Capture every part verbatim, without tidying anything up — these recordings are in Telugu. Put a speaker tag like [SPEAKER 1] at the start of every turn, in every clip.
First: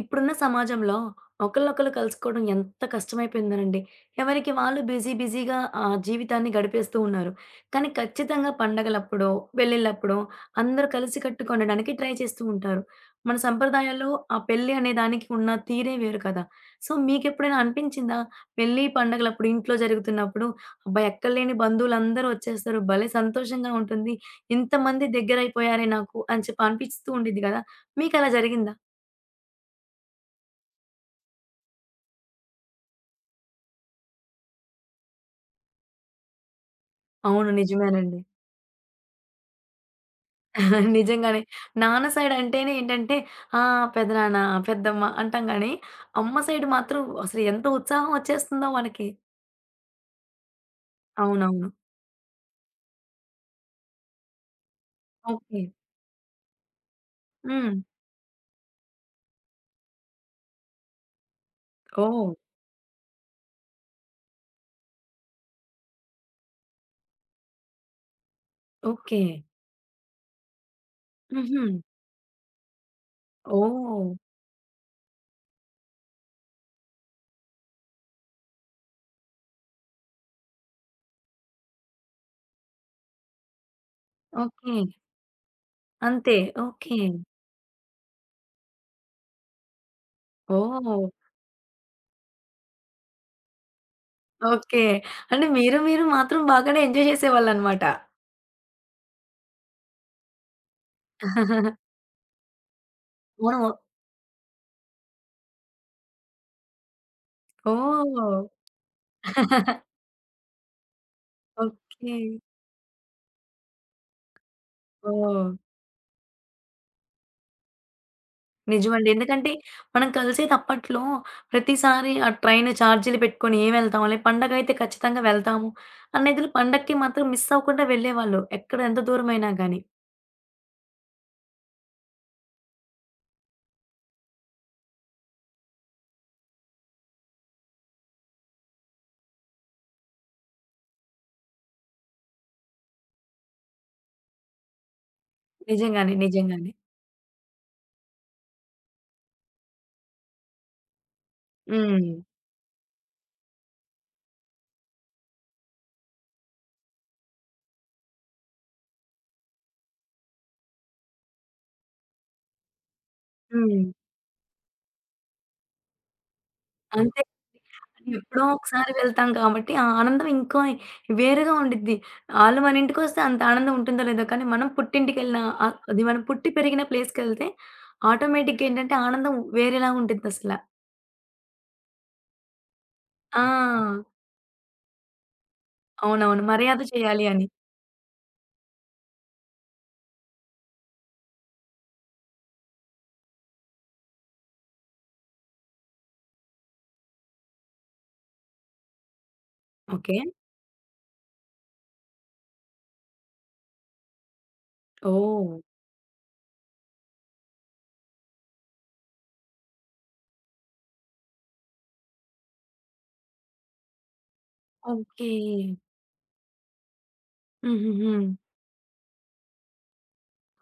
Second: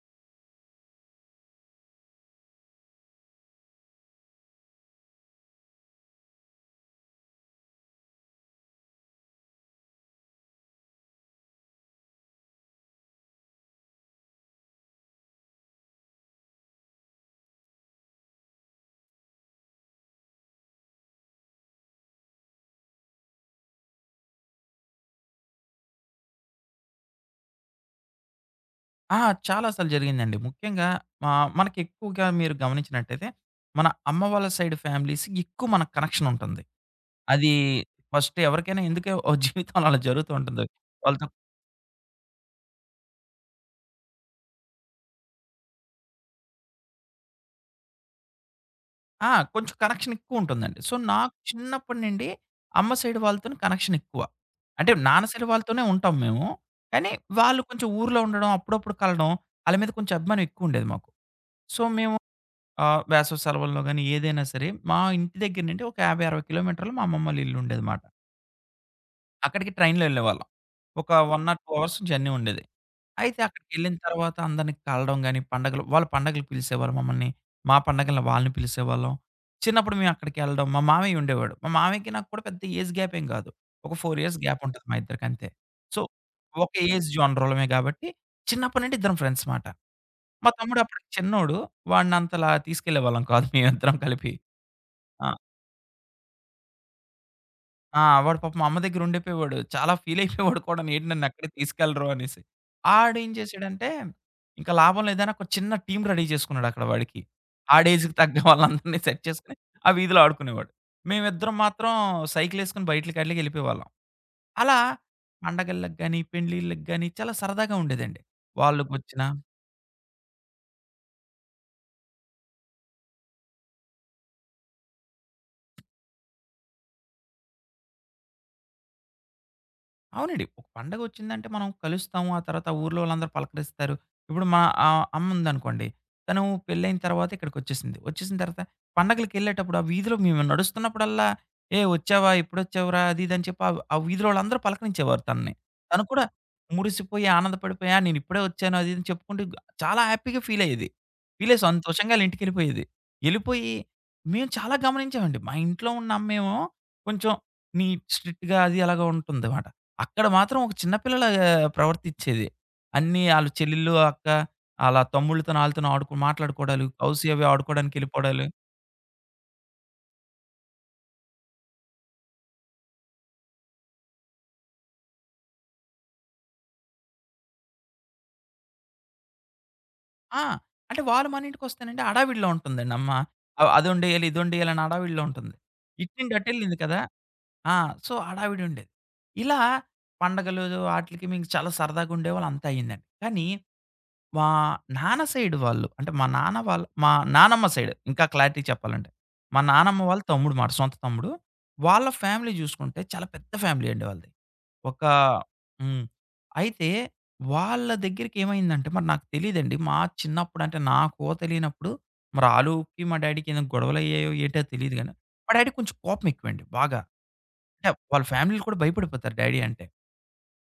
[SPEAKER 1] ఇప్పుడున్న సమాజంలో ఒకళ్ళొకళ్ళు కలుసుకోవడం ఎంత కష్టమైపోయిందోనండి. ఎవరికి వాళ్ళు బిజీ బిజీగా ఆహ్, జీవితాన్ని గడిపేస్తూ ఉన్నారు. కానీ ఖచ్చితంగా పండగలప్పుడో, పెళ్ళిళ్ళప్పుడో అందరూ కలిసికట్టుగా ఉండడానికి ట్రై చేస్తూ ఉంటారు. మన సంప్రదాయాల్లో ఆ పెళ్లి అనే దానికి ఉన్న తీరే వేరు కదా! సో, మీకెప్పుడైనా అనిపించిందా? పెళ్లి, పండగలప్పుడు ఇంట్లో జరుగుతున్నప్పుడు అబ్బా! ఎక్కడలేని బంధువులందరూ వచ్చేస్తారు. భలే సంతోషంగా ఉంటుంది. ఇంతమంది దగ్గరైపోయారే నాకు అని చెప్పి అనిపిస్తూ ఉండిద్ది కదా! మీకలా జరిగిందా?
[SPEAKER 2] ఆ! చాలా సార్లు జరిగిందండి. ముఖ్యంగా ఆహ్, మనకెక్కువగా మీరు గమనించినట్టయితే, మన అమ్మ వాళ్ళ సైడ్ ఫ్యామిలీస్‌కి ఎక్కువ మనకు కనెక్షన్ ఉంటుంది.
[SPEAKER 1] అవును,
[SPEAKER 2] అది
[SPEAKER 1] నిజమేనండి.
[SPEAKER 2] ఫస్ట్ ఎవరికైనా ఎందుకే ఓ జీవితంలో అలా జరుగుతూ ఉంటుంది. వాళ్ళతో
[SPEAKER 1] నిజంగానే. నాన్న సైడ్ అంటేనే ఏంటంటే ఆ! పెదనాన్న, పెద్దమ్మ అంటాం గానీ, అమ్మ సైడ్ మాత్రం అసలు ఎంత ఉత్సాహం వచ్చేస్తుందో మనకి.
[SPEAKER 2] ఆ! కొంచెం కనెక్షన్ ఎక్కువుంటుందండి. సో, నాకు
[SPEAKER 1] అవునవును.
[SPEAKER 2] చిన్నప్పటి నుండి అమ్మ సైడ్ వాళ్ళతోని కనెక్షన్ ఎక్కువ. అంటే నాన్న సైడ్
[SPEAKER 1] ఓకే.
[SPEAKER 2] వాళ్ళతోనే ఉంటాం మేము. కానీ వాళ్ళు
[SPEAKER 1] హ్మ్.
[SPEAKER 2] కొంచెం ఊర్లో ఉండడం, అప్పుడప్పుడు కలడం, ఆళ్ళ మీద కొంచెం అభిమానం ఎక్కువుండేది మాకు. సో, మేము
[SPEAKER 1] ఓహ్!
[SPEAKER 2] ఆహ్, వేసవి సెలవుల్లో గాని ఏదైనా సరే, మా ఇంటి దగ్గర నుండి ఒక యాభై, అరవై కిలోమీటర్లు మా అమ్మమ్మ వాళ్ళ ఇల్లు ఉండేదిమాట.
[SPEAKER 1] ఓకే.
[SPEAKER 2] అక్కడికి ట్రైన్‌లో ఎళ్ళేవాళ్ళం. ఒక ఒకటి ఆర్
[SPEAKER 1] హుహు.
[SPEAKER 2] రెండు అవర్స్ జర్నీ ఉండేది. అయితే అక్కడికెళ్ళిన
[SPEAKER 1] ఓహ్!
[SPEAKER 2] తర్వాత అందరిని కలడం గాని, పండగలు వాళ్ళ పండగలకి పిలిసేవారు మమ్మల్ని. మా పండగలని వాళ్ళని పిలిసేవాళ్ళం. చిన్నప్పుడు మేము అక్కడికెళ్ళడం మా మామయ్య ఉండేవాడు. మా మామయ్యకి నాకు కూడా పెద్ద ఏజ్ గ్యాప్ ఏం కాదు. ఒక నాలుగు ఇయర్స్ గ్యాప్
[SPEAKER 1] ఓకే.
[SPEAKER 2] ఉంటది మా ఇద్దరికి అంతే. సో,
[SPEAKER 1] అంతే.
[SPEAKER 2] ఒక
[SPEAKER 1] ఓకే.
[SPEAKER 2] ఏజ్ జోనర్‌లమే కాబట్టి చిన్నప్పటి నుండి ఇద్దరం ఫ్రెండ్స్ మాట. మా తమ్ముడు
[SPEAKER 1] ఓహ్!
[SPEAKER 2] అప్పటికి చిన్నోడు. వాడిని అంతలా తీసుకెళ్ళేవాళ్ళం కాదు మేమిద్దరం కలిపి.
[SPEAKER 1] ఓకే.
[SPEAKER 2] ఆ!
[SPEAKER 1] అంటే మీరు, మీరు మాత్రం బాగానే ఎంజాయ్ చేసేవాళ్ళనమాట.
[SPEAKER 2] ఆ! వాడు పాపం అమ్మ దగ్గర ఉండిపోయేవాడు. చాలా ఫీల్ అయిపోయేవాడు కూడాను. ఏంటి నన్ను ఎక్కడికి తీసుకెళ్ళరు అనేసి. ఆడేం
[SPEAKER 1] అవును.
[SPEAKER 2] చేసాడంటే, ఇంకా లాభం లేదని ఒక చిన్న టీమ్ రెడీ చేసుకున్నాడు అక్కడ వాడికి. ఆడి ఏజ్‌కి తగ్గ
[SPEAKER 1] ఓహ్!
[SPEAKER 2] వాళ్ళందరిని సెట్ చేసుకొని, ఆ వీధిలో ఆడుకునేవాడు. మేమిద్దరం మాత్రం
[SPEAKER 1] ఓకే.
[SPEAKER 2] సైకిలేసుకొని బయటలకి ఆటిలకి వెళ్ళిపోయేవాళ్ళం. అలా
[SPEAKER 1] ఓహ్!
[SPEAKER 2] పండగలకి గాని, పెళ్ళిళ్ళకి గాని చాలా సరదాగా ఉండేదండి.
[SPEAKER 1] నిజమండి.
[SPEAKER 2] వాళ్ళకొచ్చిన
[SPEAKER 1] ఎందుకంటే మనం కలిసేది అప్పట్లో ప్రతిసారి ఆ ట్రైన్ చార్జీలు పెట్టుకొని ఏం వెళ్తాంలే, పండగైతే ఖచ్చితంగా వెళ్తాము అనేది పండక్కి మాత్రం మిస్ అవ్వకుండా వెళ్ళేవాళ్ళు. ఎక్కడ ఎంత దూరమైనా గాని.
[SPEAKER 2] అవునండి. ఒక పండగొచ్చిందంటే మనం కలుస్తాము. ఆ తర్వాత ఊర్లో వాళ్ళందరూ పలకరిస్తారు. ఇప్పుడు మా ఆహ్, అమ్ముందనుకోండి. తను పెళ్ళైన తర్వాత ఇక్కడికొచ్చేసింది. వచ్చేసిన తర్వాత పండగలకెళ్ళేటప్పుడు ఆ వీధిలో మేము నడుస్తున్నప్పుడల్లా, "ఏయ్! వచ్చావా? ఎప్పుడొచ్చావురా?" అది ఇది అని చెప్పి ఆ ఆ వీధిలో వాళ్ళందరూ పలకరించేవారు తనని. తను
[SPEAKER 1] నిజంగానే.
[SPEAKER 2] కూడా
[SPEAKER 1] నిజంగానే.
[SPEAKER 2] మురిసిపోయి, ఆనందపడిపోయి, "ఆ! నేనిప్పుడే వచ్చాను." అది ఇది అని చెప్పుకుంటూ చాలా హ్యాపీగా ఫీలయ్యేది. ఫీలయ్యి
[SPEAKER 1] హ్మ్.
[SPEAKER 2] సంతోషంగా ఆళ్ళింటికెళ్ళిపోయేది. ఎళ్ళిపోయి మేము చాలా గమనించామండి. మా ఇంట్లో ఉన్న అమ్మేమో కొంచెం నీట్, స్ట్రిక్ట్‌గా అది అలాగా ఉంటుందమాట. అక్కడ మాత్రం ఒక చిన్న పిల్లలాగా ప్రవర్తిచ్చేది. అన్నీ ఆళ్ళ
[SPEAKER 1] హ్మ్.
[SPEAKER 2] చెల్లెళ్ళు, అక్క, ఆళ్ళ తమ్ముళ్ళతోని ఆళ్ళతోని ఆడుకు మాట్లాడుకోవడాలు,
[SPEAKER 1] అంతే.
[SPEAKER 2] కౌసి అవి
[SPEAKER 1] ఎప్పుడో
[SPEAKER 2] ఆడుకోవడానికెళ్ళిపోవడాలు.
[SPEAKER 1] ఒకసారి వెళ్తాం కాబట్టి ఆ ఆనందం ఇంకో వేరేగా ఉండిద్ది. ఆళ్ళు మన ఇంటికొస్తే అంత ఆనందం ఉంటుందో లేదో కానీ మనం పుట్టింటికెళ్ళిన ఆహ్, అది మనం పుట్టి పెరిగిన ప్లేస్‌కెళ్తే ఆటోమేటిక్‌గా ఏంటంటే ఆనందం వేరేలా
[SPEAKER 2] ఆ!
[SPEAKER 1] ఉంటుందసల.
[SPEAKER 2] అంటే వాళ్ళు మన ఇంటికొస్తేనండి హడావిడిలో ఉంటుందండి అమ్మ.
[SPEAKER 1] ఆ!
[SPEAKER 2] ఆహ్, అదొండేయాలి, ఇదొండేయాలి అని హడావిడిలో ఉంటుంది. ఇట్నుండి
[SPEAKER 1] అవునవును.
[SPEAKER 2] అటెళ్ళింది
[SPEAKER 1] మర్యాద
[SPEAKER 2] కదా!
[SPEAKER 1] చేయాలి అని.
[SPEAKER 2] ఆ! సో, హడావిడుండేది. ఇలా పండగలు ఆటిలకి మేము చాలా సరదాగా ఉండేవాళ్ళం అంతా అయ్యిందండి. కానీ మా నాన్న సైడ్ వాళ్ళు అంటే మా నాన్న వాళ్ళ మా నానమ్మ సైడ్ ఇంకా క్లారిటీ చెప్పాలంటే. మా నానమ్మ
[SPEAKER 1] ఓకే.
[SPEAKER 2] వాళ్ళ తమ్ముడు మాట సొంత తమ్ముడు. వాళ్ళ ఫ్యామిలీ చూసుకుంటే చాలా పెద్ద ఫ్యామిలీ అండి వాళ్ళది. ఒక
[SPEAKER 1] ఓహ్!
[SPEAKER 2] హ్మ్. అయితే వాళ్ళ దగ్గరికి ఏమైందంటే మరి నాకు తెలీదండి. మా చిన్నప్పుడు అంటే నాకు తెలియనప్పుడు మరి ఆళ్ళకి మా డ్యాడీకి ఏమైనా గొడవలయ్యాయో ఏంటో తెలీదు గానీ,
[SPEAKER 1] ఓకే.
[SPEAKER 2] మా డ్యాడీకి కొంచెం కోపం ఎక్కువండి బాగా. అంటే
[SPEAKER 1] హుహుహు.
[SPEAKER 2] వాళ్ళ ఫ్యామిలీ‌లు కూడా భయపడిపోతారు డ్యాడీ అంటే.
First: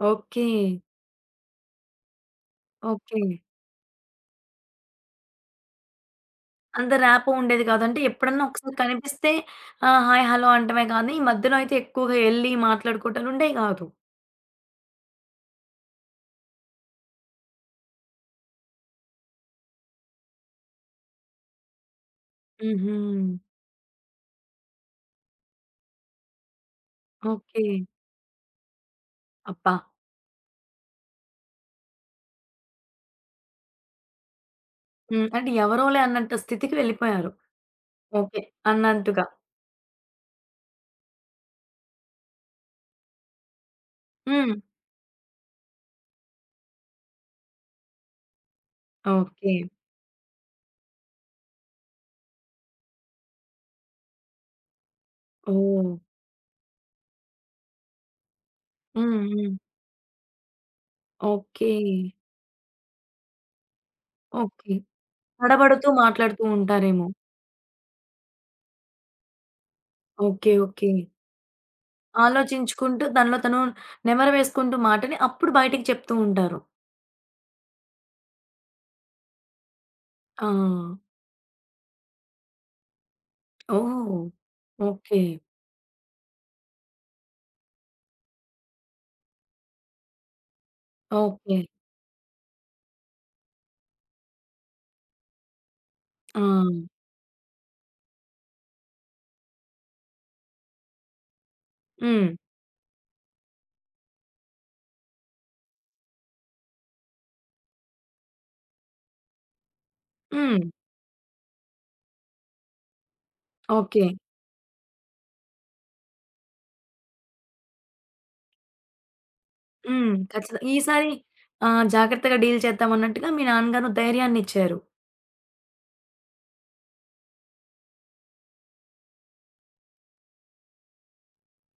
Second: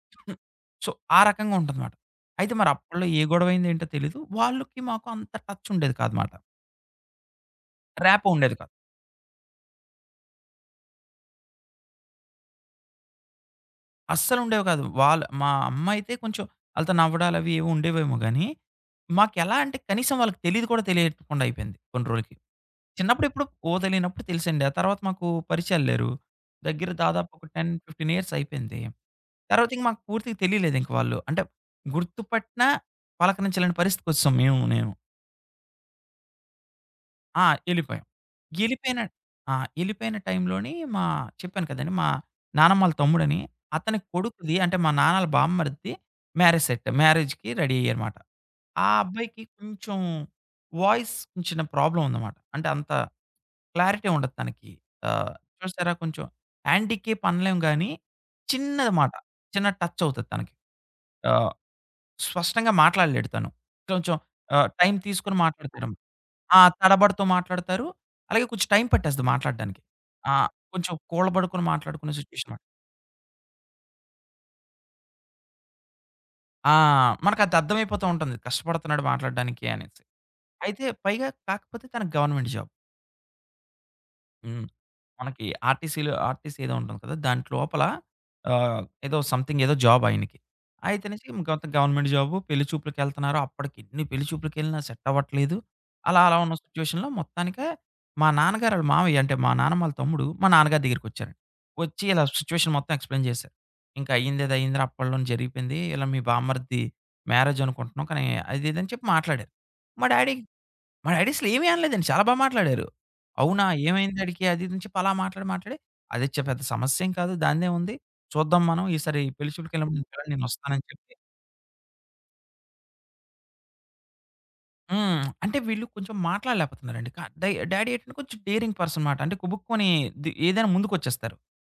[SPEAKER 1] ఓకే.
[SPEAKER 2] సో, ఆ రకంగా ఉంటదమాట. అయితే మరి అప్పట్లో
[SPEAKER 1] ఓకే.
[SPEAKER 2] ఏ గొడవైంది ఏంటో తెలీదు. వాళ్ళకి మాకు అంత టచ్ ఉండేది కాదమాట.
[SPEAKER 1] అంత ర్యాపో ఉండేది కాదు. అంటే
[SPEAKER 2] ర్యాపో
[SPEAKER 1] ఎప్పుడన్నా
[SPEAKER 2] ఉండేది కాదు.
[SPEAKER 1] ఒకసారి కనిపిస్తే ఆహ్, హాయ్, హలో అంటమే కానీ, ఈ మధ్యలో అయితే ఎక్కువగా ఎళ్లి మాట్లాడుకోవటాలుండేయి కాదు.
[SPEAKER 2] అస్సలు ఉండేవి కాదు. వాళ్ళ మా అమ్మ అయితే కొంచెం ఆళ్ళతో నవ్వడాలు అవి ఏవో ఉండేవేమో గానీ, మాకెలా అంటే కనీసం వాళ్ళకి తెలీదు కూడా తెలియకుండా అయిపోయింది కొన్ని రోజులకి.
[SPEAKER 1] హుహు.
[SPEAKER 2] చిన్నప్పుడు ఎప్పుడు ఊహ తెలియనప్పుడు తెలిసండి. ఆ తర్వాత మాకు పరిచయాలు లేరు. దగ్గర దాదాపు ఒక
[SPEAKER 1] ఓకే.
[SPEAKER 2] పది, పదిహేను ఇయర్స్ అయిపోయింది. తర్వాత
[SPEAKER 1] అబ్బా!
[SPEAKER 2] ఇంక మాకు పూర్తిగా తెలియలేదు ఇంక వాళ్ళు. అంటే గుర్తుపట్టినా పలకరించలేని పరిస్థితికొచ్చేసాం మేము, నేను.
[SPEAKER 1] హ్మ్. అంటే ఎవరోలే అన్నంత స్థితికి వెళ్ళిపోయారు.
[SPEAKER 2] ఆ! ఎళ్ళిపోయాం.
[SPEAKER 1] ఓకే.
[SPEAKER 2] ఎళ్ళిపోయిన
[SPEAKER 1] అన్నంతగా.
[SPEAKER 2] ఆ! ఎళ్ళిపోయిన టైంలోని మా చెప్పాను కదండీ! మా నానమ్మ ఆళ్ళ తమ్ముడని, అతని
[SPEAKER 1] హ్మ్.
[SPEAKER 2] కొడుకుది అంటే మా నాన్న ఆళ్ళ బామ్మర్దిది మ్యారేజ్ సెట్. మ్యారేజ్‌కి రెడీ అయ్యారమాట. ఆ అబ్బాయికి
[SPEAKER 1] ఓకే.
[SPEAKER 2] కొంచెం వాయిస్ చిన్న ప్రాబ్లమ్ ఉందన్నమాట. అంటే అంత క్లారిటీ ఉండదు తనకి. ఆహ్,
[SPEAKER 1] ఓహ్!
[SPEAKER 2] చూసారా కొంచెం హ్యాండికేప్ అనలేం గానీ, చిన్నదిమాట.
[SPEAKER 1] హ్మ్.
[SPEAKER 2] చిన్న
[SPEAKER 1] హ్మ్.
[SPEAKER 2] టచ్ అవుతది తనకి. ఆహ్,
[SPEAKER 1] ఓకే.
[SPEAKER 2] స్పష్టంగా మాట్లాడలేడు తను. కొంచెం ఆహ్,
[SPEAKER 1] ఓకే.
[SPEAKER 2] టైం తీసుకొని మాట్లాడతాడు.
[SPEAKER 1] తడబడుతూ మాట్లాడుతూ
[SPEAKER 2] ఆ!
[SPEAKER 1] ఉంటారేమో.
[SPEAKER 2] తడబడుతూ మాట్లాడతారు. అలాగే కొంచెం టైం పట్టేస్తది మాట్లాడడానికి. ఆ!
[SPEAKER 1] ఓకే. ఓకే.
[SPEAKER 2] కొంచెం కూలబడుకొని మాట్లాడుకునే సిట్యుయేషన్ మాట.
[SPEAKER 1] ఆలోచించుకుంటూ తనలో తను నెమరు వేసుకుంటూ మాటని అప్పుడు బయటికి చెప్తూ ఉంటారు.
[SPEAKER 2] ఆ! మనకది అర్థమైపోతూ ఉంటుంది. కష్టపడుతున్నాడు మాట్లాడడానికి అనేసి.
[SPEAKER 1] ఆ!
[SPEAKER 2] అయితే పైగా కాకపోతే తనకి గవర్నమెంట్ జాబ్.
[SPEAKER 1] ఓహ్!
[SPEAKER 2] హ్మ్.
[SPEAKER 1] ఓకే.
[SPEAKER 2] మనకి ఆర్టీసీ‌లో ఆర్టీసీ ఏదో ఉంటుంది కదా! దాంట్ లోపల ఆహ్, ఏదో సంథింగ్ ఏదో జాబ్ ఆయనకి. అయితేనేసి
[SPEAKER 1] ఓకే.
[SPEAKER 2] గత గవర్నమెంట్ జాబు పెళ్లి చూపులకెళ్తున్నారు. అప్పటికి ఎన్ని పెళ్లి చూపులకెళ్ళినా సెట్ అవ్వట్లేదు. అలా అలా
[SPEAKER 1] ఆ!
[SPEAKER 2] ఉన్న సిట్యుయేషన్‌లో మొత్తానికే మా నాన్నగారు ఆళ్ళ మావయ్య అంటే మా నాన్నమ్మ ఆళ్ళ తమ్ముడు మా నాన్నగారి దగ్గరికొచ్చారండి. వచ్చి ఇలా
[SPEAKER 1] హ్మ్.
[SPEAKER 2] సిట్యుయేషన్ మొత్తం ఎక్స్‌ప్లెయిన్ చేశారు. "ఇంక అయిందేదో అయిందిరా అప్పట్లోనే జరిగిపోయింది. ఇలా మీ బామ్మర్ది మ్యారేజ్ అనుకుంటున్నాం. కానీ అది ఇది" అని చెప్పి మాట్లాడారు. మా డ్యాడీ
[SPEAKER 1] హ్మ్.
[SPEAKER 2] మన ఐడీస్‌లో ఏమీ అనలేదండి. చాలా బా మాట్లాడారు. అవునా!
[SPEAKER 1] ఓకే.
[SPEAKER 2] ఏమైంది ఆడికి? అది ఇది అని చెప్పి అలా మాట్లాడి, మాట్లాడి అది చ పెద్ద సమస్యేం కాదు. దానిదేముంది చూద్దాం మనం. ఈసారి పెళ్లి చూపులకెళ్ళినప్పుడు నేను
[SPEAKER 1] హ్మ్.
[SPEAKER 2] పిలవను
[SPEAKER 1] ఖచ్చితం
[SPEAKER 2] నేనొస్తానని
[SPEAKER 1] ఈసారి
[SPEAKER 2] చెప్పి
[SPEAKER 1] ఆహ్, జాగ్రత్తగా డీల్ చేద్దాం అన్నట్టుగా మీ నాన్నగారు ధైర్యాన్నిచ్చారు.
[SPEAKER 2] హ్మ్. అంటే వీళ్ళు కొంచెం మాట్లాడలేకపోతున్నారండి. కా డై డాడీ ఏంటంటే కొంచెం డేరింగ్ పర్సన్ మాట. అంటే గబుక్కుమని ది ఏదైనా ముందుకొచ్చేస్తారు.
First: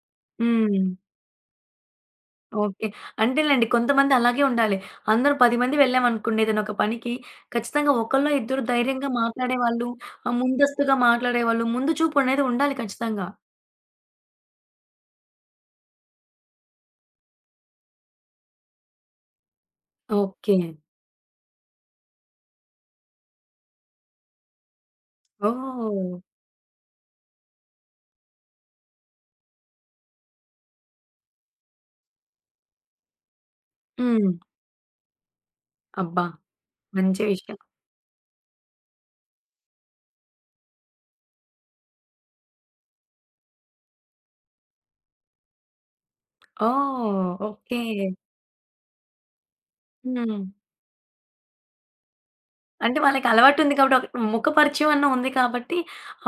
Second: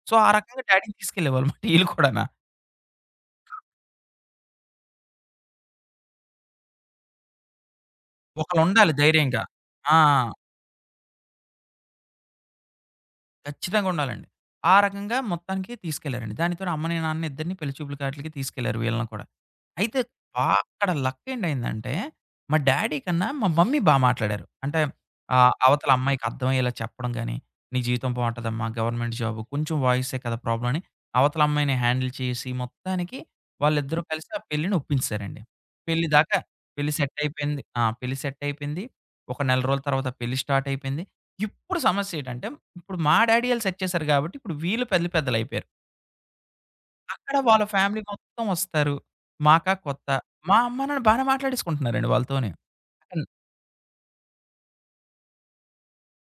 [SPEAKER 2] సో, ఆ రకంగా
[SPEAKER 1] హ్మ్.
[SPEAKER 2] డాడీని తీసుకెళ్ళేవాళ్ళు మాట ఈళ్ళు కూడానా.
[SPEAKER 1] ఓకే. అంతేలెండి కొంతమంది అలాగే ఉండాలి. అందరూ పది మంది వెళ్ళామనుకోండి ఏదైనా ఒక పనికి, ఖచ్చితంగా ఒకళ్ళో ఇద్దరు
[SPEAKER 2] ఒకళ్ళుండాలి
[SPEAKER 1] ధైర్యంగా
[SPEAKER 2] ధైర్యంగా.
[SPEAKER 1] మాట్లాడేవాళ్ళు,
[SPEAKER 2] ఆ!
[SPEAKER 1] ఆహ్, ముందస్తుగా మాట్లాడేవాళ్ళు, ముందు చూపు అనేది ఉండాలి ఖచ్చితంగా.
[SPEAKER 2] ఖచ్చితంగా ఉండాలండి. ఆ రకంగా మొత్తానికి తీసుకెళ్లారండి. దానితోని అమ్మని, నాన్నని ఇద్దరిని పెళ్లి చూపులకి ఆటిలకి తీసుకెళ్లారు వీళ్ళని కూడా. అయితే బా
[SPEAKER 1] ఓకే.
[SPEAKER 2] అక్కడ లక్కేంటయిందంటే, మా డ్యాడీ కన్నా మా మమ్మీ బా మాట్లాడారు. అంటే ఆహ్, అవతల
[SPEAKER 1] ఓహ్!
[SPEAKER 2] అమ్మాయికి అర్థమయ్యేలా చెప్పడం గాని, "నీ జీవితం బావుంటదమ్మా, గవర్నమెంట్ జాబు, కొంచెం వాయిసే కదా ప్రాబ్లమ్" అని అవతల అమ్మాయిని హ్యాండిల్ చేసి, మొత్తానికి వాళ్ళిద్దరూ
[SPEAKER 1] హ్మ్.
[SPEAKER 2] కలిసి ఆ పెళ్ళిని ఒప్పించేసారండి. పెళ్లి
[SPEAKER 1] అబ్బా!
[SPEAKER 2] దాకా పెళ్లి
[SPEAKER 1] మంచి విషయం.
[SPEAKER 2] సెట్టయిపోయింది. ఆ! పెళ్లి సెట్టయిపోయింది. ఒక నెల రోజుల తర్వాత పెళ్లి స్టార్టయిపోయింది. ఇప్పుడు సమస్యేటంటే, ఇప్పుడు మా డ్యాడీ ఆళ్ళు సెట్ చేశారు గాబట్టి, ఇప్పుడు వీళ్ళు పెద్ద పెద్దలయిపోయారు.
[SPEAKER 1] ఓహ్!
[SPEAKER 2] అక్కడ వాళ్ళ
[SPEAKER 1] ఓకే.
[SPEAKER 2] ఫ్యామిలీ మొత్తం వస్తారు. మాకా కొత్త.
[SPEAKER 1] హ్మ్.
[SPEAKER 2] మా అమ్మ, నాన్న బానే మాట్లాడేసుకుంటున్నారండి వాళ్ళతోని.
[SPEAKER 1] అంటే
[SPEAKER 2] అన్
[SPEAKER 1] వాళ్ళకి అలవాటుంది కాబట్టి ఒక ముఖ పరిచయం అన్న ఉంది కాబట్టి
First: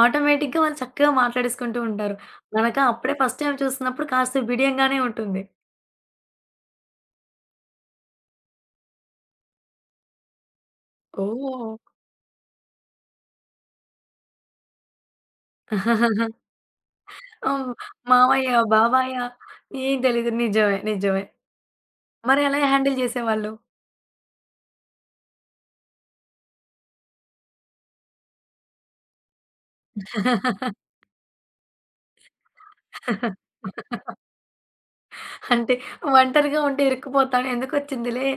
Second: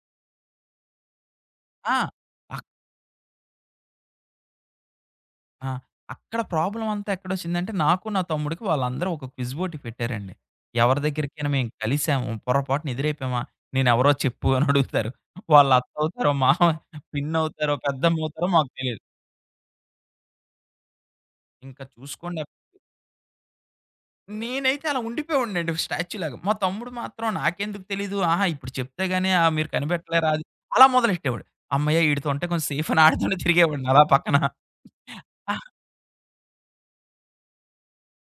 [SPEAKER 1] ఆటోమేటిక్‌గా వాళ్ళు చక్కగా మాట్లాడేసుకుంటూ
[SPEAKER 2] ఆ!
[SPEAKER 1] ఉంటారు.
[SPEAKER 2] అక్
[SPEAKER 1] మనక అప్పుడే ఫస్ట్ టైమ్ చూస్తున్నప్పుడు కాస్త బిడియంగానే ఉంటుంది.
[SPEAKER 2] ఆ! అక్కడ ప్రాబ్లమ్ అంతా ఎక్కడొచ్చిందంటే, నాకు, నా తమ్ముడికి వాళ్ళందరూ ఒక క్విజ్ పోటీ పెట్టారండి. ఎవరి దగ్గరికైనా మేము
[SPEAKER 1] ఓహ్!
[SPEAKER 2] కలిసాము, పొరపాటున ఎదురైపోయామా, నేనెవరో చెప్పు అని అడుగుతారు. వాళ్ళ అత్తవుతారో, మావ
[SPEAKER 1] హ్మ్.
[SPEAKER 2] పిన్నవుతారో, పెద్దమ్మవుతారో
[SPEAKER 1] మావయ్య,
[SPEAKER 2] మాకు తెలీదు.
[SPEAKER 1] బాబాయ ఏం తెలీదు. నిజమే. నిజమే.
[SPEAKER 2] ఇంకా
[SPEAKER 1] మరి
[SPEAKER 2] చూసుకోండి
[SPEAKER 1] ఎలా హ్యాండిల్ చేసేవాళ్ళు?
[SPEAKER 2] నేనైతే అలా ఉండిపోయాడినండి స్టాచ్యూలాగా. మా తమ్ముడు మాత్రం నాకెందుకు తెలీదు. ఆహా! ఇప్పుడు చెప్తే గాని ఆహ్, మీరు కనిపెట్టలేరా అది అలా మొదలెట్టేవాడు. అమ్మయ్య! ఈడితో ఉంటే కొంచెం సేఫ్ అని ఆడితోనే తిరిగేవాడిని అలా పక్కన. ఆహ్,
[SPEAKER 1] అంటే ఒంటరిగా ఉంటే ఇరుక్కుపోతాను. ఎందుకొచ్చిందిలే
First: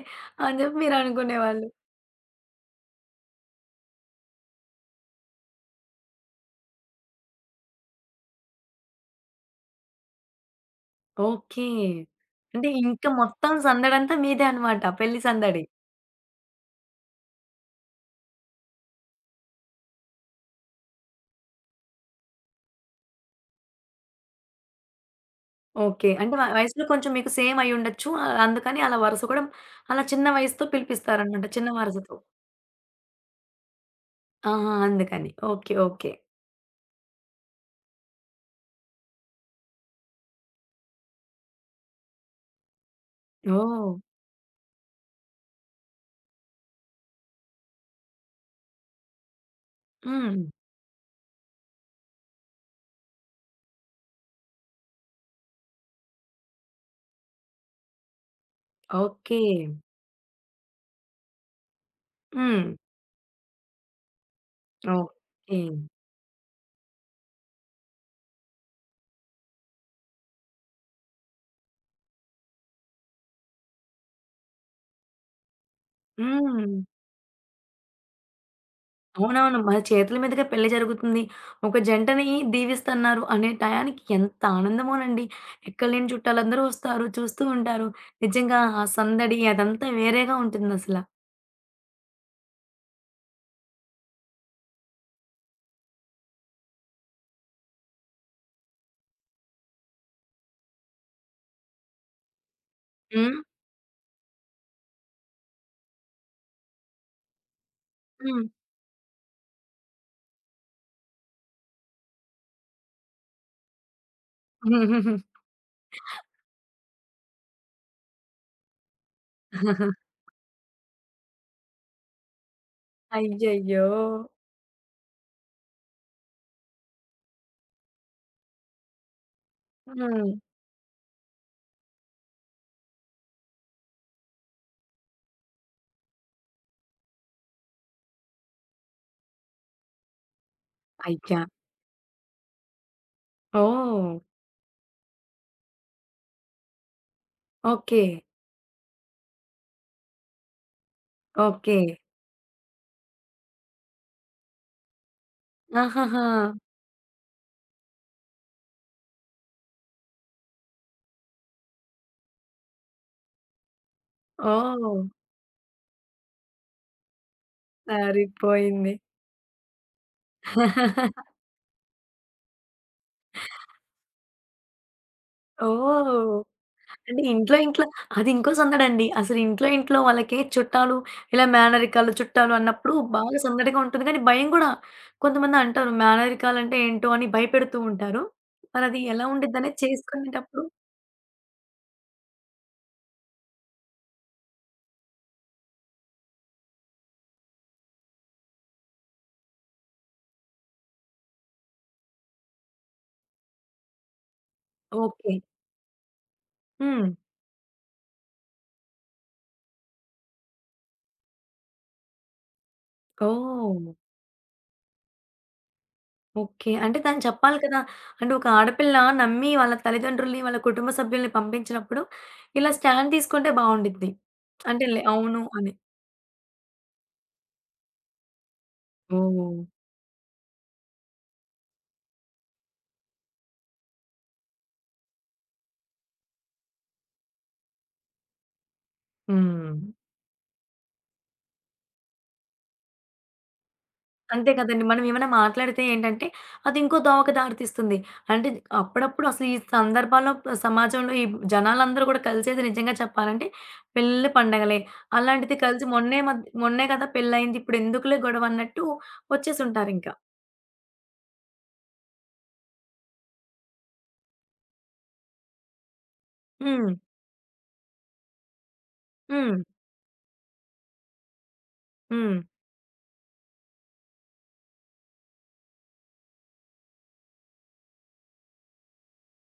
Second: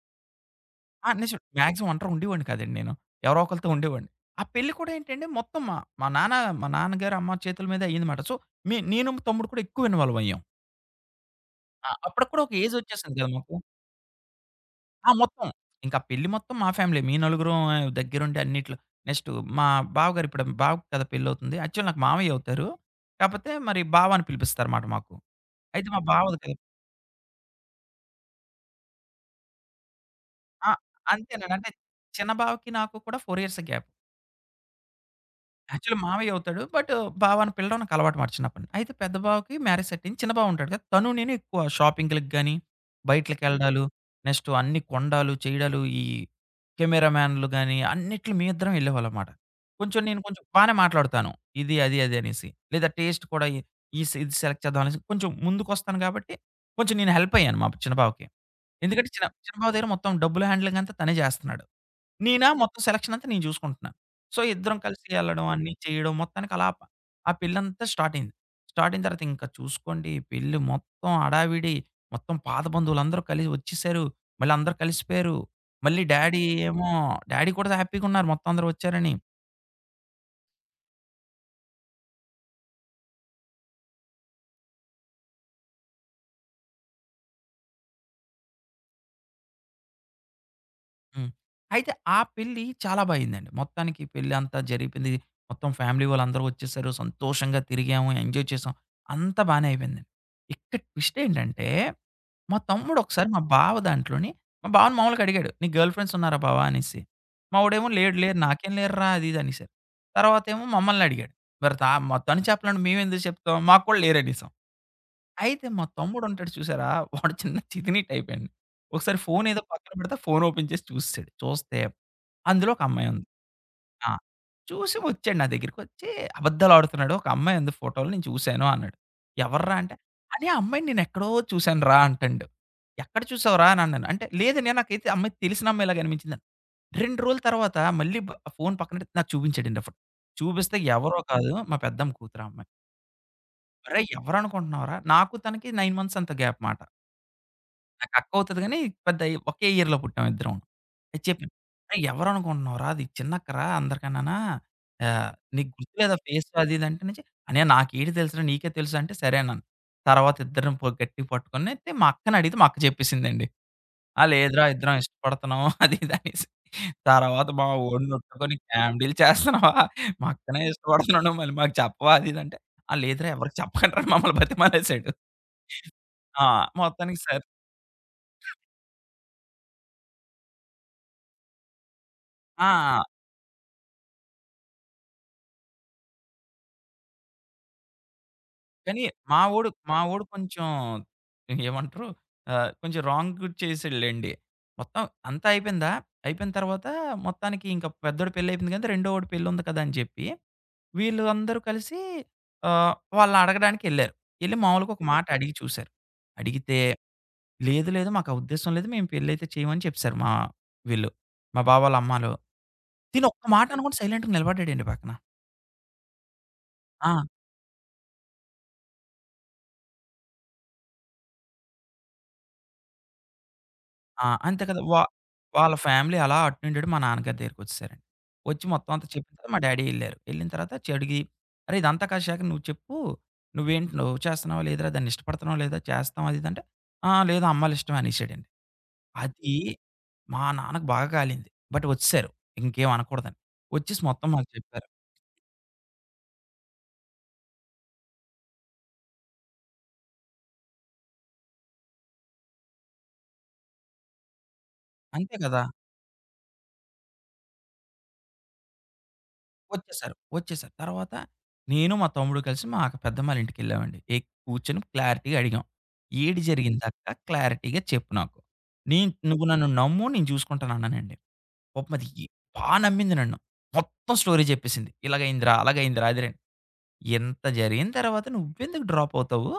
[SPEAKER 1] అని చెప్పి మీరు
[SPEAKER 2] ఆ! నిజం
[SPEAKER 1] అనుకునేవాళ్ళు.
[SPEAKER 2] మాక్సిమం ఒంటరిగా ఉండేవాడిని కాదండి నేను. ఎవరో ఒకళ్ళతో ఉండేవాడిని. ఆ పెళ్లి కూడా ఏంటంటే మొత్తం మా మా నాన్న మా నాన్నగారు, అమ్మ చేతుల మీదే అయిందన్నమాట. సో, మే నేను, తమ్ముడు కూడా ఎక్కువ ఇన్వాల్వ్ అయ్యాం.
[SPEAKER 1] ఓకే.
[SPEAKER 2] ఆ! అప్పటికి కూడా ఒక
[SPEAKER 1] అంటే
[SPEAKER 2] ఏజ్
[SPEAKER 1] ఇంక
[SPEAKER 2] వచ్చేసింది కదా!
[SPEAKER 1] మొత్తం
[SPEAKER 2] మాకు.
[SPEAKER 1] సందడంతా మీదే అన్నమాట.
[SPEAKER 2] ఆ!
[SPEAKER 1] పెళ్లి
[SPEAKER 2] మొత్తం.
[SPEAKER 1] సందడి.
[SPEAKER 2] ఇంకా పెళ్లి మొత్తం మా ఫ్యామిలీ. మీ నలుగురం దగ్గరుండి అన్నిట్లో. నెక్స్ట్ మా బావగారు ఇప్పుడు బావకి కదా పెళ్లవుతుంది. యాక్చువల్ నాకు మామయ్య అవుతారు. కాపోతే మరి బావ అని పిలిపిస్తారన్నమాట మాకు. అయితే మా
[SPEAKER 1] ఓకే. అంటే
[SPEAKER 2] బావది
[SPEAKER 1] వ
[SPEAKER 2] కదా!
[SPEAKER 1] వయసులో కొంచెం మీకు సేమ్ అయ్యుండొచ్చు. ఆహ్, అందుకని అలా వరుస కూడా అలా చిన్న వయసుతో
[SPEAKER 2] ఆ!
[SPEAKER 1] పిలిపిస్తారన్నమాట.
[SPEAKER 2] అంతేనండి.
[SPEAKER 1] చిన్న
[SPEAKER 2] అంటే
[SPEAKER 1] వరుసతో.
[SPEAKER 2] చిన్న బావకి నాకు కూడా నాలుగు ఇయర్స్ గ్యాప్.
[SPEAKER 1] ఆహా! అందుకని. ఓకే.
[SPEAKER 2] Actually
[SPEAKER 1] okay.
[SPEAKER 2] మావయ్య అవుతాడు. బట్ బావ అని పిలవడం నాకు అలవాటు మాట చిన్నప్పటి నుంచి. అయితే పెద్ద బావకి మ్యారేజ్ సెట్ అయింది. చిన్న బావ ఉంటాడు కదా! తను నేను ఎక్కువ షాపింగ్‌లకి గాని, హ్మ్. బయట్లకెళ్ళడాలు,
[SPEAKER 1] ఓహ్!
[SPEAKER 2] నెక్స్ట్ అన్ని కొండాలు, చేయడాలు, ఈ కెమెరామాన్‌లు గాని అన్నిట్లి మీ ఇద్దరం ఎళ్ళేవాళ్ళం మాట. కొంచెం నేను
[SPEAKER 1] హ్మ్.
[SPEAKER 2] కొంచెం బానే మాట్లాడుతాను. ఇది, అది, అది అనేసి. లేదా టేస్ట్ కూడా ఈ ఈ స్ ఇది సెలెక్ట్ చేద్దాం అనేసి కొంచెం ముందుకొస్తాను కాబట్టి కొంచెం నేను హెల్ప్ అయ్యాను మా చిన్న బావకి. ఎందుకంటే చిన్న
[SPEAKER 1] ఓకే.
[SPEAKER 2] చిన్న బావ దగ్గర మొత్తం డబ్బుల హ్యాండ్లింగ్ అంతా తనే చేస్తున్నాడు. నేనా
[SPEAKER 1] హ్మ్.
[SPEAKER 2] మొత్తం సెలక్షన్ అంతా నేను చూసుకుంటున్నాను. సో, ఇద్దరం కలిసి ఎళ్ళడం
[SPEAKER 1] ఓకే.
[SPEAKER 2] అన్నీ చేయడం మొత్తానికి అలా ప ఆ పెళ్ళంతా స్టార్ట్ అయింది. స్టార్ట్ అయిన తర్వాత ఇంకా చూసుకోండి పెళ్లి మొత్తం హడావిడి. మొత్తం పాత బంధువులందరూ కలిసి వచ్చేసారు. మళ్ళీ అందరూ కలిసిపోయారు. మళ్ళీ డ్యాడీ
[SPEAKER 1] హ్మ్.
[SPEAKER 2] ఏమో డ్యాడీ కూడా హ్యాపీ‌గున్నారు మొత్తం అందరూ వచ్చారని.
[SPEAKER 1] అవునవును. మన చేతుల మీదుగా పెళ్లి జరుగుతుంది. ఒక జంటని దీవిస్తున్నారు అనే టయానికి ఎంత ఆనందమోనండి. ఎక్కడలేని చుట్టాలందరూ వస్తారు. చూస్తూ ఉంటారు. నిజంగా ఆ సందడి అదంతా వేరేగా ఉంటుందసల.
[SPEAKER 2] హ్మ్. అయితే ఆ పెళ్లి చాలా బా అయిందండి. మొత్తానికి పెళ్లి అంతా జరిపింది. మొత్తం ఫ్యామిలీ వాళ్ళందరూ వచ్చేసారు. సంతోషంగా తిరిగాము. ఎంజాయ్ చేసాం. అంతా బానే అయిపోయిందండి. ఇక్కడ ట్విస్ట్ ఏంటంటే, మా తమ్ముడు ఒకసారి
[SPEAKER 1] హ్మ్.
[SPEAKER 2] మా బావ దాంట్లోని మా బావని మామూలుగా అడిగాడు. "నీకు గర్ల్ ఫ్రెండ్స్ ఉన్నారా బావ" అనేసి. మా వాడేమో "లేరు లేరు
[SPEAKER 1] హ్మ్.
[SPEAKER 2] నాకేం లేరురా" అది ఇది అనేసారు. తర్వాతేమో మమ్మల్ని అడిగాడు. మరి తా మ తను చెప్పాలంటే మేమెందుకు చెప్తాం? మాకు కూడా లేరనేసాం. అయితే మా తమ్ముడుంటాడు చూసారా! వాడు చిన్న తితిని టైప్ అండి. ఒకసారి ఫోన్ ఏదో పక్కన పెడితే ఫోన్ ఓపెన్ చేసి చూసేసాడు. చూస్తే అందులో ఒక అమ్మాయి ఉంది.
[SPEAKER 1] అయ్యయ్యో!
[SPEAKER 2] ఆ! చూసి వచ్చాడు నా దగ్గరికొచ్చి అబద్ధాలు ఆడుతున్నాడు. ఒక అమ్మాయి ఉంది ఫోటోలో నేను చూసాను అన్నాడు. ఎవర్రా అంటే,
[SPEAKER 1] హ్మ్.
[SPEAKER 2] "అనే ఆ అమ్మాయిని నేనెక్కడో చూసానురా" అంటాండు. "ఎక్కడ చూసావురా?" అని అన్నాను. అంటే లేదండి నాకైతే అమ్మాయి తెలిసిన అమ్మాయిలాగా అనిపించిందని. రెండు రోజుల తర్వాత మళ్ళీ బ ఫోన్ పక్కన పెట్టి నాకు చూపించాడండి ఆ ఫోటో. చూపిస్తే ఎవరో
[SPEAKER 1] అయ్యా!
[SPEAKER 2] కాదు మా పెద్దమ్మ కూతురు ఆ అమ్మాయి. అరేయ్!
[SPEAKER 1] ఓహ్!
[SPEAKER 2] ఎవరనుకుంటున్నావురా? నాకు తనకి తొమ్మిది మంత్స్ ఎంతో గ్యాప్ మాట.
[SPEAKER 1] ఓకే.
[SPEAKER 2] నాకు అక్క అవుతది గానీ, పెద్ద ఒకే ఇయర్‌లో పుట్టాం ఇద్దరమును. అయితే చెప్పాను.
[SPEAKER 1] ఓకే.
[SPEAKER 2] "అరేయ్! ఎవరనుకుంటున్నావురా? అది చిన్నక్కరా అందరికన్నానా? ఆహ్, నీకు గుర్తులేదా
[SPEAKER 1] ఆహాహా!
[SPEAKER 2] ఫేసు అది ఇది" అంటే నుంచి "అన్నయ్య నాకేటి తెలుసురా? నీకే తెలుసు" అంటే సరే అన్నాను. తర్వాత ఇద్దరిని పొ గట్టిగా పట్టుకొని అయితే మా అక్కనడిగితే మా అక్క చెప్పేసిందండి. ఆ! లేదురా ఇద్దరం
[SPEAKER 1] ఓహ్!
[SPEAKER 2] ఇష్టపడుతున్నాం అది ఇది అనేసి. తర్వాత మా వోడినొట్టుకొని
[SPEAKER 1] సరిపోయింది.
[SPEAKER 2] కామెడీలు చేస్తున్నావా? మా అక్కనే ఇష్టపడుతున్నాను మళ్ళీ మాకు చెప్పవా? అది ఇది అంటే, ఆ! లేదురా ఎవరికీ చెప్పకండ్రా అని మమ్మల్ని బతిమాలేసాడు.
[SPEAKER 1] ఓహ్!
[SPEAKER 2] ఆ! మొత్తానికి
[SPEAKER 1] అంటే
[SPEAKER 2] సరే
[SPEAKER 1] ఇంట్లో ఇంట్లో అది ఇంకో సందడండి. అసలు ఇంట్లో ఇంట్లో వాళ్ళకి చుట్టాలు, ఇలా మేనరికాలు, చుట్టాలు అన్నప్పుడు
[SPEAKER 2] ఆ!
[SPEAKER 1] బాగా సందడిగా ఉంటుంది. కానీ భయం గూడా. కొంతమంది అంటారు మేనరికాలంటే ఏంటో అని భయపెడుతూ ఉంటారు. మరది
[SPEAKER 2] కానీ
[SPEAKER 1] ఎలా
[SPEAKER 2] మా వోడు
[SPEAKER 1] ఉండిద్దనేది
[SPEAKER 2] మా వోడు
[SPEAKER 1] చేసుకునేటప్పుడు
[SPEAKER 2] కొంచెం ఏమంటారు? ఆహ్, కొంచెం రాంగ్ చేసాడులెండి. మొత్తం అంతా అయిపోయిందా? అయిపోయిన తర్వాత మొత్తానికి ఇంకా పెద్దోడి పెళ్లి అయిపోయింది కదా! రెండోవాడి పెళ్లి ఉంది కదా! అని చెప్పి వీళ్ళు అందరూ కలిసి ఆహ్, వాళ్ళనడగడానికెళ్లారు. ఎళ్లి మామూలుగా ఒక హ్మ్. మాట
[SPEAKER 1] ఓకే.
[SPEAKER 2] అడిగి చూసారు. అడిగితే,
[SPEAKER 1] హ్మ్.
[SPEAKER 2] "లేదు, లేదు మాకా ఉద్దేశ్యం లేదు. మేము పెళ్లయితే చేయమని" చెప్పేసారు మా వీళ్ళు. మా బావ వాళ్ళ అమ్మాలు. తిను ఒక్క మాట
[SPEAKER 1] ఓహ్!
[SPEAKER 2] అనకుండా సైలెంట్‌గా నిలబడ్డాడండి పక్కన.
[SPEAKER 1] ఓకే. అంటే
[SPEAKER 2] ఆ!
[SPEAKER 1] తను చెప్పాలి కదా! అంటే ఒక ఆడపిల్ల నమ్మి వాళ్ళ తల్లిదండ్రుల్ని, వాళ్ళ కుటుంబ సభ్యుల్ని పంపించినప్పుడు ఇలా స్టాండ్ తీసుకుంటే బావుండిద్ది.
[SPEAKER 2] ఆ! అంతే కదా!
[SPEAKER 1] అంటే
[SPEAKER 2] వా
[SPEAKER 1] లే అవును అని.
[SPEAKER 2] వాళ్ళ ఫ్యామిలీ అలా అటు నుండెళ్ళి మా నాన్నగారి దగ్గరికొచ్చేసారండి. వచ్చి మొత్తం అంతా చెప్పిన తర్వాత మా
[SPEAKER 1] ఓహ్!
[SPEAKER 2] డ్యాడీ ఎళ్లారు. ఎళ్ళిన తర్వాత చ్ అడిగి, "అరే! ఇదంతా కాశాక నువ్వు చెప్పు. నువ్వేంటి లవ్ చేస్తున్నావా? లేదురా? దాన్నిష్టపడుతున్నావా లేదా? చేస్తావా?" అది ఇది అంటే, "ఆ! లేదు అమ్మాయిలిష్టమే" అనేసాడండి. అది
[SPEAKER 1] హ్మ్.
[SPEAKER 2] మా నాన్నకి బాగా కాలింది. బట్ వచ్చేసారు. ఇంకేం అనకూడదని. వచ్చేసి మొత్తం మాకు
[SPEAKER 1] అంతే కదండీ.
[SPEAKER 2] చెప్పారు.
[SPEAKER 1] మనం ఏమైనా మాట్లాడితే ఏంటంటే, అది ఇంకో దోవకి దారి తీస్తుంది. అంటే అప్పుడప్పుడు అసలు ఈ సందర్భాల్లో సమాజంలో ఈ జనాలందరూ కూడా కలిసేది నిజంగా చెప్పాలంటే పెళ్లి పండగలే.
[SPEAKER 2] అంతే
[SPEAKER 1] అలాంటిది
[SPEAKER 2] కదా!
[SPEAKER 1] కలిసి మొన్నే మద్ మొన్నే కదా పెళ్లయింది. ఇప్పుడెందుకులే గొడవ అన్నట్టు వచ్చేసుంటారింక.
[SPEAKER 2] వచ్చేసారు. వచ్చేసారు. తర్వాత నేను, మా తమ్ముడు కలిసి మా పెద్దమ్మాళ్ళ ఇంటికెళ్ళామండి. ఏ కూర్చొని క్లారిటీగా అడిగాం. "ఏటి
[SPEAKER 1] హ్మ్.
[SPEAKER 2] జరిగిందక్క? క్లారిటీగా చెప్పు నాకు. నేను నువ్వు
[SPEAKER 1] హ్మ్.
[SPEAKER 2] నన్ను నమ్ము నేను చూసుకుంటాను" అన్నానండి. పాపం అది
[SPEAKER 1] హ్మ్.
[SPEAKER 2] బా నమ్మింది నన్ను. మొత్తం స్టోరీ చెప్పేసింది. "ఇలాగయిందిరా, అలాగయిందిరా" అది ఇంత జరిగిన తర్వాత నువ్వెందుకు డ్రాప్ అవుతావు?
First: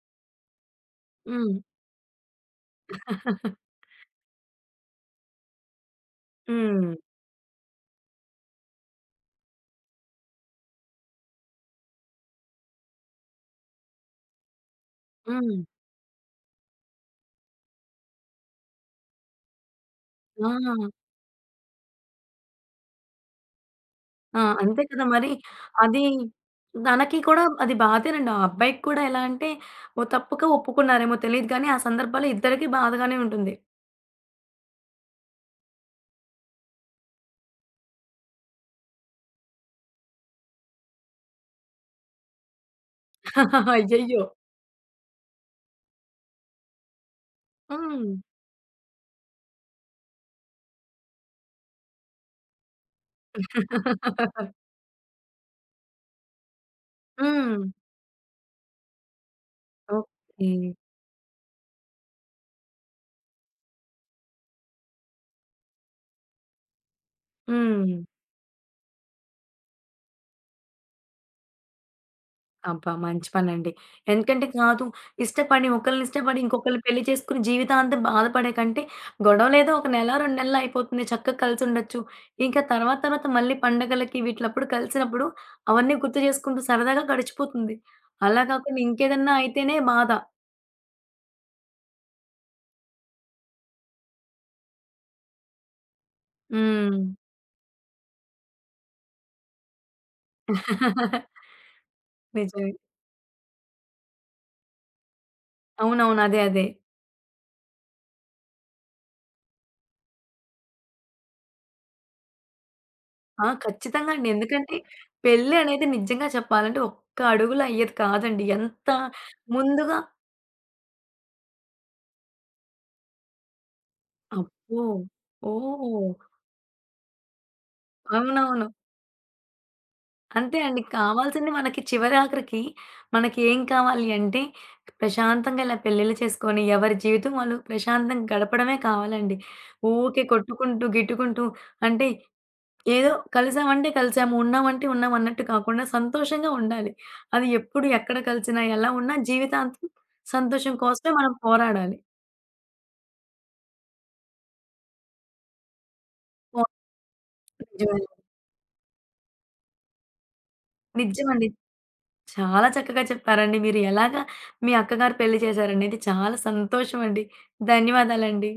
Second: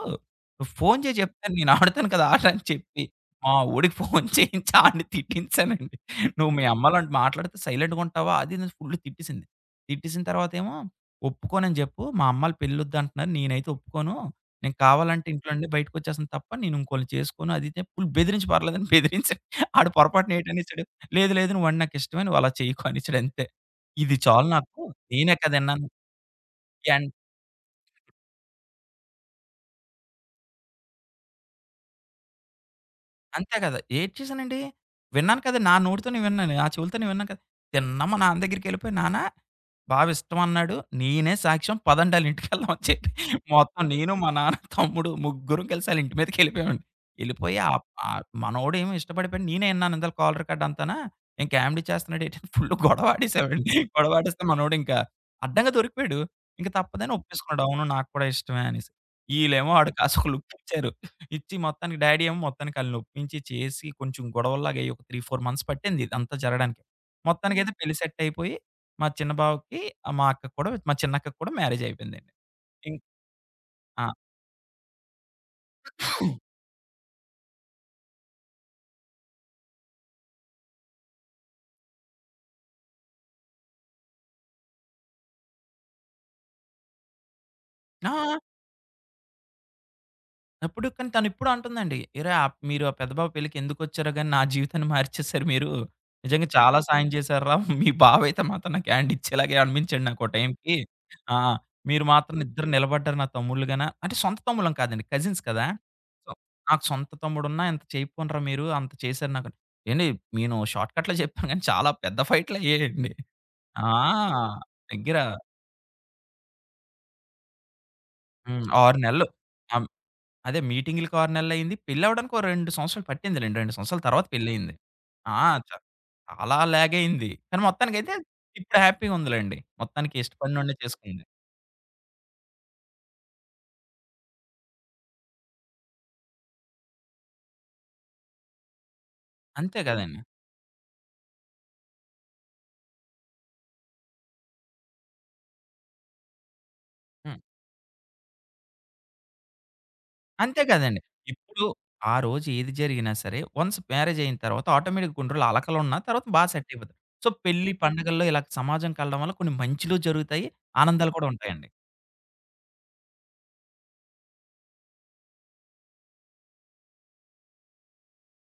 [SPEAKER 2] నువ్వు ఫోను చేసి
[SPEAKER 1] హ్మ్.
[SPEAKER 2] చెప్తాను నేను ఆడుతాను కదా ఆట అని చెప్పి, మా వోడికి ఫోను చేయించి ఆడిని తిట్టించానండి. నువ్వు మీ
[SPEAKER 1] హ్మ్.
[SPEAKER 2] అమ్మలాంటి మాట్లాడితే సైలెంట్‌గా ఉంటావా? అది ఇది అని ఫుల్ తిట్టేసింది. తిట్టేసిన తర్వాతేమో ఒప్పుకోనని చెప్పు. మా అమ్మాళ్ళు పెళ్ళొద్దు అంటున్నారు. నేనైతే ఒప్పుకోను. నేను కావాలంటే ఇంట్లో
[SPEAKER 1] హ్మ్.
[SPEAKER 2] నుండి బయటకొచ్చేస్తాను తప్ప నేను ఇంకోళ్ళని చేసుకోను. అది ఇది అని ఫుల్ బెదిరించి పర్లేదని బెదిరించాను. ఆడు పొరపాటున
[SPEAKER 1] ఆ!
[SPEAKER 2] ఏటనేసాడు, "లేదు లేదు నువ్వంటే నాకిష్టమే. నువ్వు అలా చేయకు" అనేసాడు అంతే. ఇది
[SPEAKER 1] ఆ!
[SPEAKER 2] చాలు నాకు.
[SPEAKER 1] అంతే కదా! మరి
[SPEAKER 2] నేనే కదా! విన్నాను.
[SPEAKER 1] అది
[SPEAKER 2] ఎన్
[SPEAKER 1] తనకి కూడా అది బాధేనండి. ఆ అబ్బాయికి కూడా ఎలా అంటే, ఓ తప్పుగా ఒప్పుకున్నారేమో తెలీదు కానీ, ఆ సందర్భాల్లో ఇద్దరికీ బాధగానే ఉంటుంది.
[SPEAKER 2] అంతే కదా! ఏడ్చేసానండి. విన్నాను కదా! నా నోటితోనే విన్నాను. నా చెవులతోనే విన్నాను కదా! తిన్నగా మా నాన్న దగ్గరికెళ్ళిపోయి, "నాన్న బావ ఇష్టం అన్నాడు. నేనే సాక్ష్యం. పదండి ఆళ్ళింటికెళ్దాం" అని చెప్పి మొత్తం నేను,
[SPEAKER 1] అయ్యయ్యో!
[SPEAKER 2] మా నాన్న, తమ్ముడు ముగ్గురం కలిసి ఆళ్ళింటి మీదకెళ్ళిపోయామండి. ఎళ్ళిపోయి ఆప్
[SPEAKER 1] హ్మ్.
[SPEAKER 2] ఆహ్, మనోడేమో ఇష్టపడిపోయాడు. నేనే ఇన్నాను ఇందాల కాల్ రికార్డ్ అంతానా. "ఏం కామెడీ చేస్తున్నాడు ఏంటి" ఫుల్ గొడవ ఆడేసామండి. గొడవ ఆడేస్తే మనోడింకా అడ్డంగా దొరికిపోయాడు. ఇంక తప్పదని
[SPEAKER 1] హ్మ్.
[SPEAKER 2] ఒప్పేసుకున్నాడు. "అవును నాకు కూడా ఇష్టమే" అనేసి. ఈళ్ళేమో ఆడికి అసలు
[SPEAKER 1] ఓకే.
[SPEAKER 2] లుక్కిచ్చారు. ఇచ్చి మొత్తానికి డ్యాడీ ఏమో మొత్తానికి ఆళ్ళని ఒప్పించి చేసి కొంచెం గొడవల్లాగా అయ్యి ఒక మూడు, నాలుగు మంత్స్ పట్టింది ఇదంతా జరగడానికి. హ్మ్. మొత్తానికైతే
[SPEAKER 1] హ్మ్.
[SPEAKER 2] పెళ్లి సెట్ అయిపోయి మా చిన్న బావకి, ఆ మా అక్కకి కూడా మా చిన్నక్కకి కూడా మ్యారేజ్ అయిపోయిందండి.
[SPEAKER 1] అబ్బా!
[SPEAKER 2] ఇం
[SPEAKER 1] మంచి పనండి.
[SPEAKER 2] ఆ!
[SPEAKER 1] ఎందుకంటే కాదు ఇష్టపడి ఒకళ్ళని ఇష్టపడి ఇంకొకళ్ళని పెళ్లి చేసుకొని జీవితాంతం బాధపడే కంటే, గొడవలేదో ఒక నెల, రెండు నెలలు అయిపోతుంది. చక్కగా కలిసుండొచ్చు. ఇంకా తర్వాత తర్వాత మళ్ళీ పండగలకి వీట్లప్పుడు కలిసినప్పుడు అవన్నీ గుర్తు చేసుకుంటూ సరదాగా గడిచిపోతుంది.
[SPEAKER 2] ఆ!
[SPEAKER 1] అలా కాకుండా ఇంకేదన్నా అయితేనే బాధ.
[SPEAKER 2] అప్పుడు కానీ తనిప్పుడు అంటుందండి. "ఏరే! ఆప్ మీరు ఆ పెద్ద బాబు పెళ్ళికి ఎందుకొచ్చారో గాని నా జీవితాన్ని మార్చేసారు మీరు. నిజంగా చాలా
[SPEAKER 1] హ్మ్.
[SPEAKER 2] సాయం చేశారురా. మీ బాబయితే మాత్రం నాకు హ్యాండ్ ఇచ్చేలాగే అనిపించాడు నాకో టైంకి. ఆ! మీరు మాత్రం ఇద్దరు
[SPEAKER 1] నిజమే.
[SPEAKER 2] నిలబడ్డారు నా తమ్ముళ్ళుగాన" అంటే సొంత తమ్ముళ్ళం కాదండి. కజిన్స్ కదా!
[SPEAKER 1] అవునవును.
[SPEAKER 2] సో,
[SPEAKER 1] అదే. అదే.
[SPEAKER 2] నాకు సొంత తమ్ముడున్నా ఇంత చేయకపోనరా మీరు అంత చేశారు నాకు. "ఏండి నేను షార్ట్ కట్‌లో చెప్పాను గాని చాలా పెద్ద ఫైట్‌లయ్యాయండి."
[SPEAKER 1] ఆ!
[SPEAKER 2] ఆ!
[SPEAKER 1] ఖచ్చితంగా అండి. ఎందుకంటే
[SPEAKER 2] దగ్గర
[SPEAKER 1] పెళ్లి అనేది నిజంగా చెప్పాలంటే ఒక్క అడుగులో అయ్యేది కాదండి.
[SPEAKER 2] హ్మ్.
[SPEAKER 1] ఎంత
[SPEAKER 2] ఆరు నెలలు.
[SPEAKER 1] ముందుగా
[SPEAKER 2] అదే మీటింగ్‌లకి ఆరు నెలలయింది. పెళ్లవ్వడానికి ఓ రెండు సంవత్సరాలు పట్టిందిలెండి. రెండు సంవత్సరాల తర్వాత పెళ్లయింది.
[SPEAKER 1] అబ్బో!
[SPEAKER 2] ఆ! చ
[SPEAKER 1] ఓహ్!
[SPEAKER 2] చాలా లాగయింది. కానీ మొత్తానికైతే
[SPEAKER 1] అవునవును.
[SPEAKER 2] ఇప్పుడు హ్యాపీగుందిలెండి. మొత్తానికి
[SPEAKER 1] అంతే
[SPEAKER 2] ఇష్టపడినోడినే
[SPEAKER 1] అండి.
[SPEAKER 2] చేసుకుంది.
[SPEAKER 1] కావాల్సింది మనకి చివరి ఆఖరికి మనకేం కావాలి అంటే, ప్రశాంతంగా ఇలా పెళ్ళిళ్ళు చేసుకొని, ఎవరి జీవితం వాళ్ళు ప్రశాంతంగా గడపడమే కావాలండి.
[SPEAKER 2] అంతే కదండీ!
[SPEAKER 1] ఊకే కొట్టుకుంటూ, గిట్టుకుంటూ అంటే ఏదో కలిసామంటే కలిసాము, ఉన్నామంటే ఉన్నాం అన్నట్టు కాకుండా సంతోషంగా ఉండాలి.
[SPEAKER 2] హ్మ్.
[SPEAKER 1] అది ఎప్పుడు, ఎక్కడ కలిసినా, ఎలా ఉన్నా జీవితాంతం
[SPEAKER 2] అంతే
[SPEAKER 1] సంతోషం
[SPEAKER 2] కదండీ!
[SPEAKER 1] కోసమే మనం
[SPEAKER 2] ఇప్పుడు
[SPEAKER 1] పోరాడాలి.
[SPEAKER 2] ఆ రోజు ఏది జరిగినా సరే వన్స్ మ్యారేజయిన తర్వాత ఆటోమేటిక్‌గా కొన్ని రోజులు అలకలున్నా తర్వాత బా
[SPEAKER 1] అవును,
[SPEAKER 2] సెట్టయిపోతారు. సో, పెళ్లి
[SPEAKER 1] నిజమేనండి.
[SPEAKER 2] పండగల్లో ఇలా సమాజం కలడం వల్ల కొన్ని మంచిలు జరుగుతాయి. ఆనందాలు కూడా
[SPEAKER 1] నిజమండి.
[SPEAKER 2] ఉంటాయండి.
[SPEAKER 1] చాలా చక్కగా చెప్పారండి. మీరు ఎలాగా మీ అక్కగారు పెళ్లి చేశారనేది చాలా సంతోషమండి. ధన్యవాదాలండి.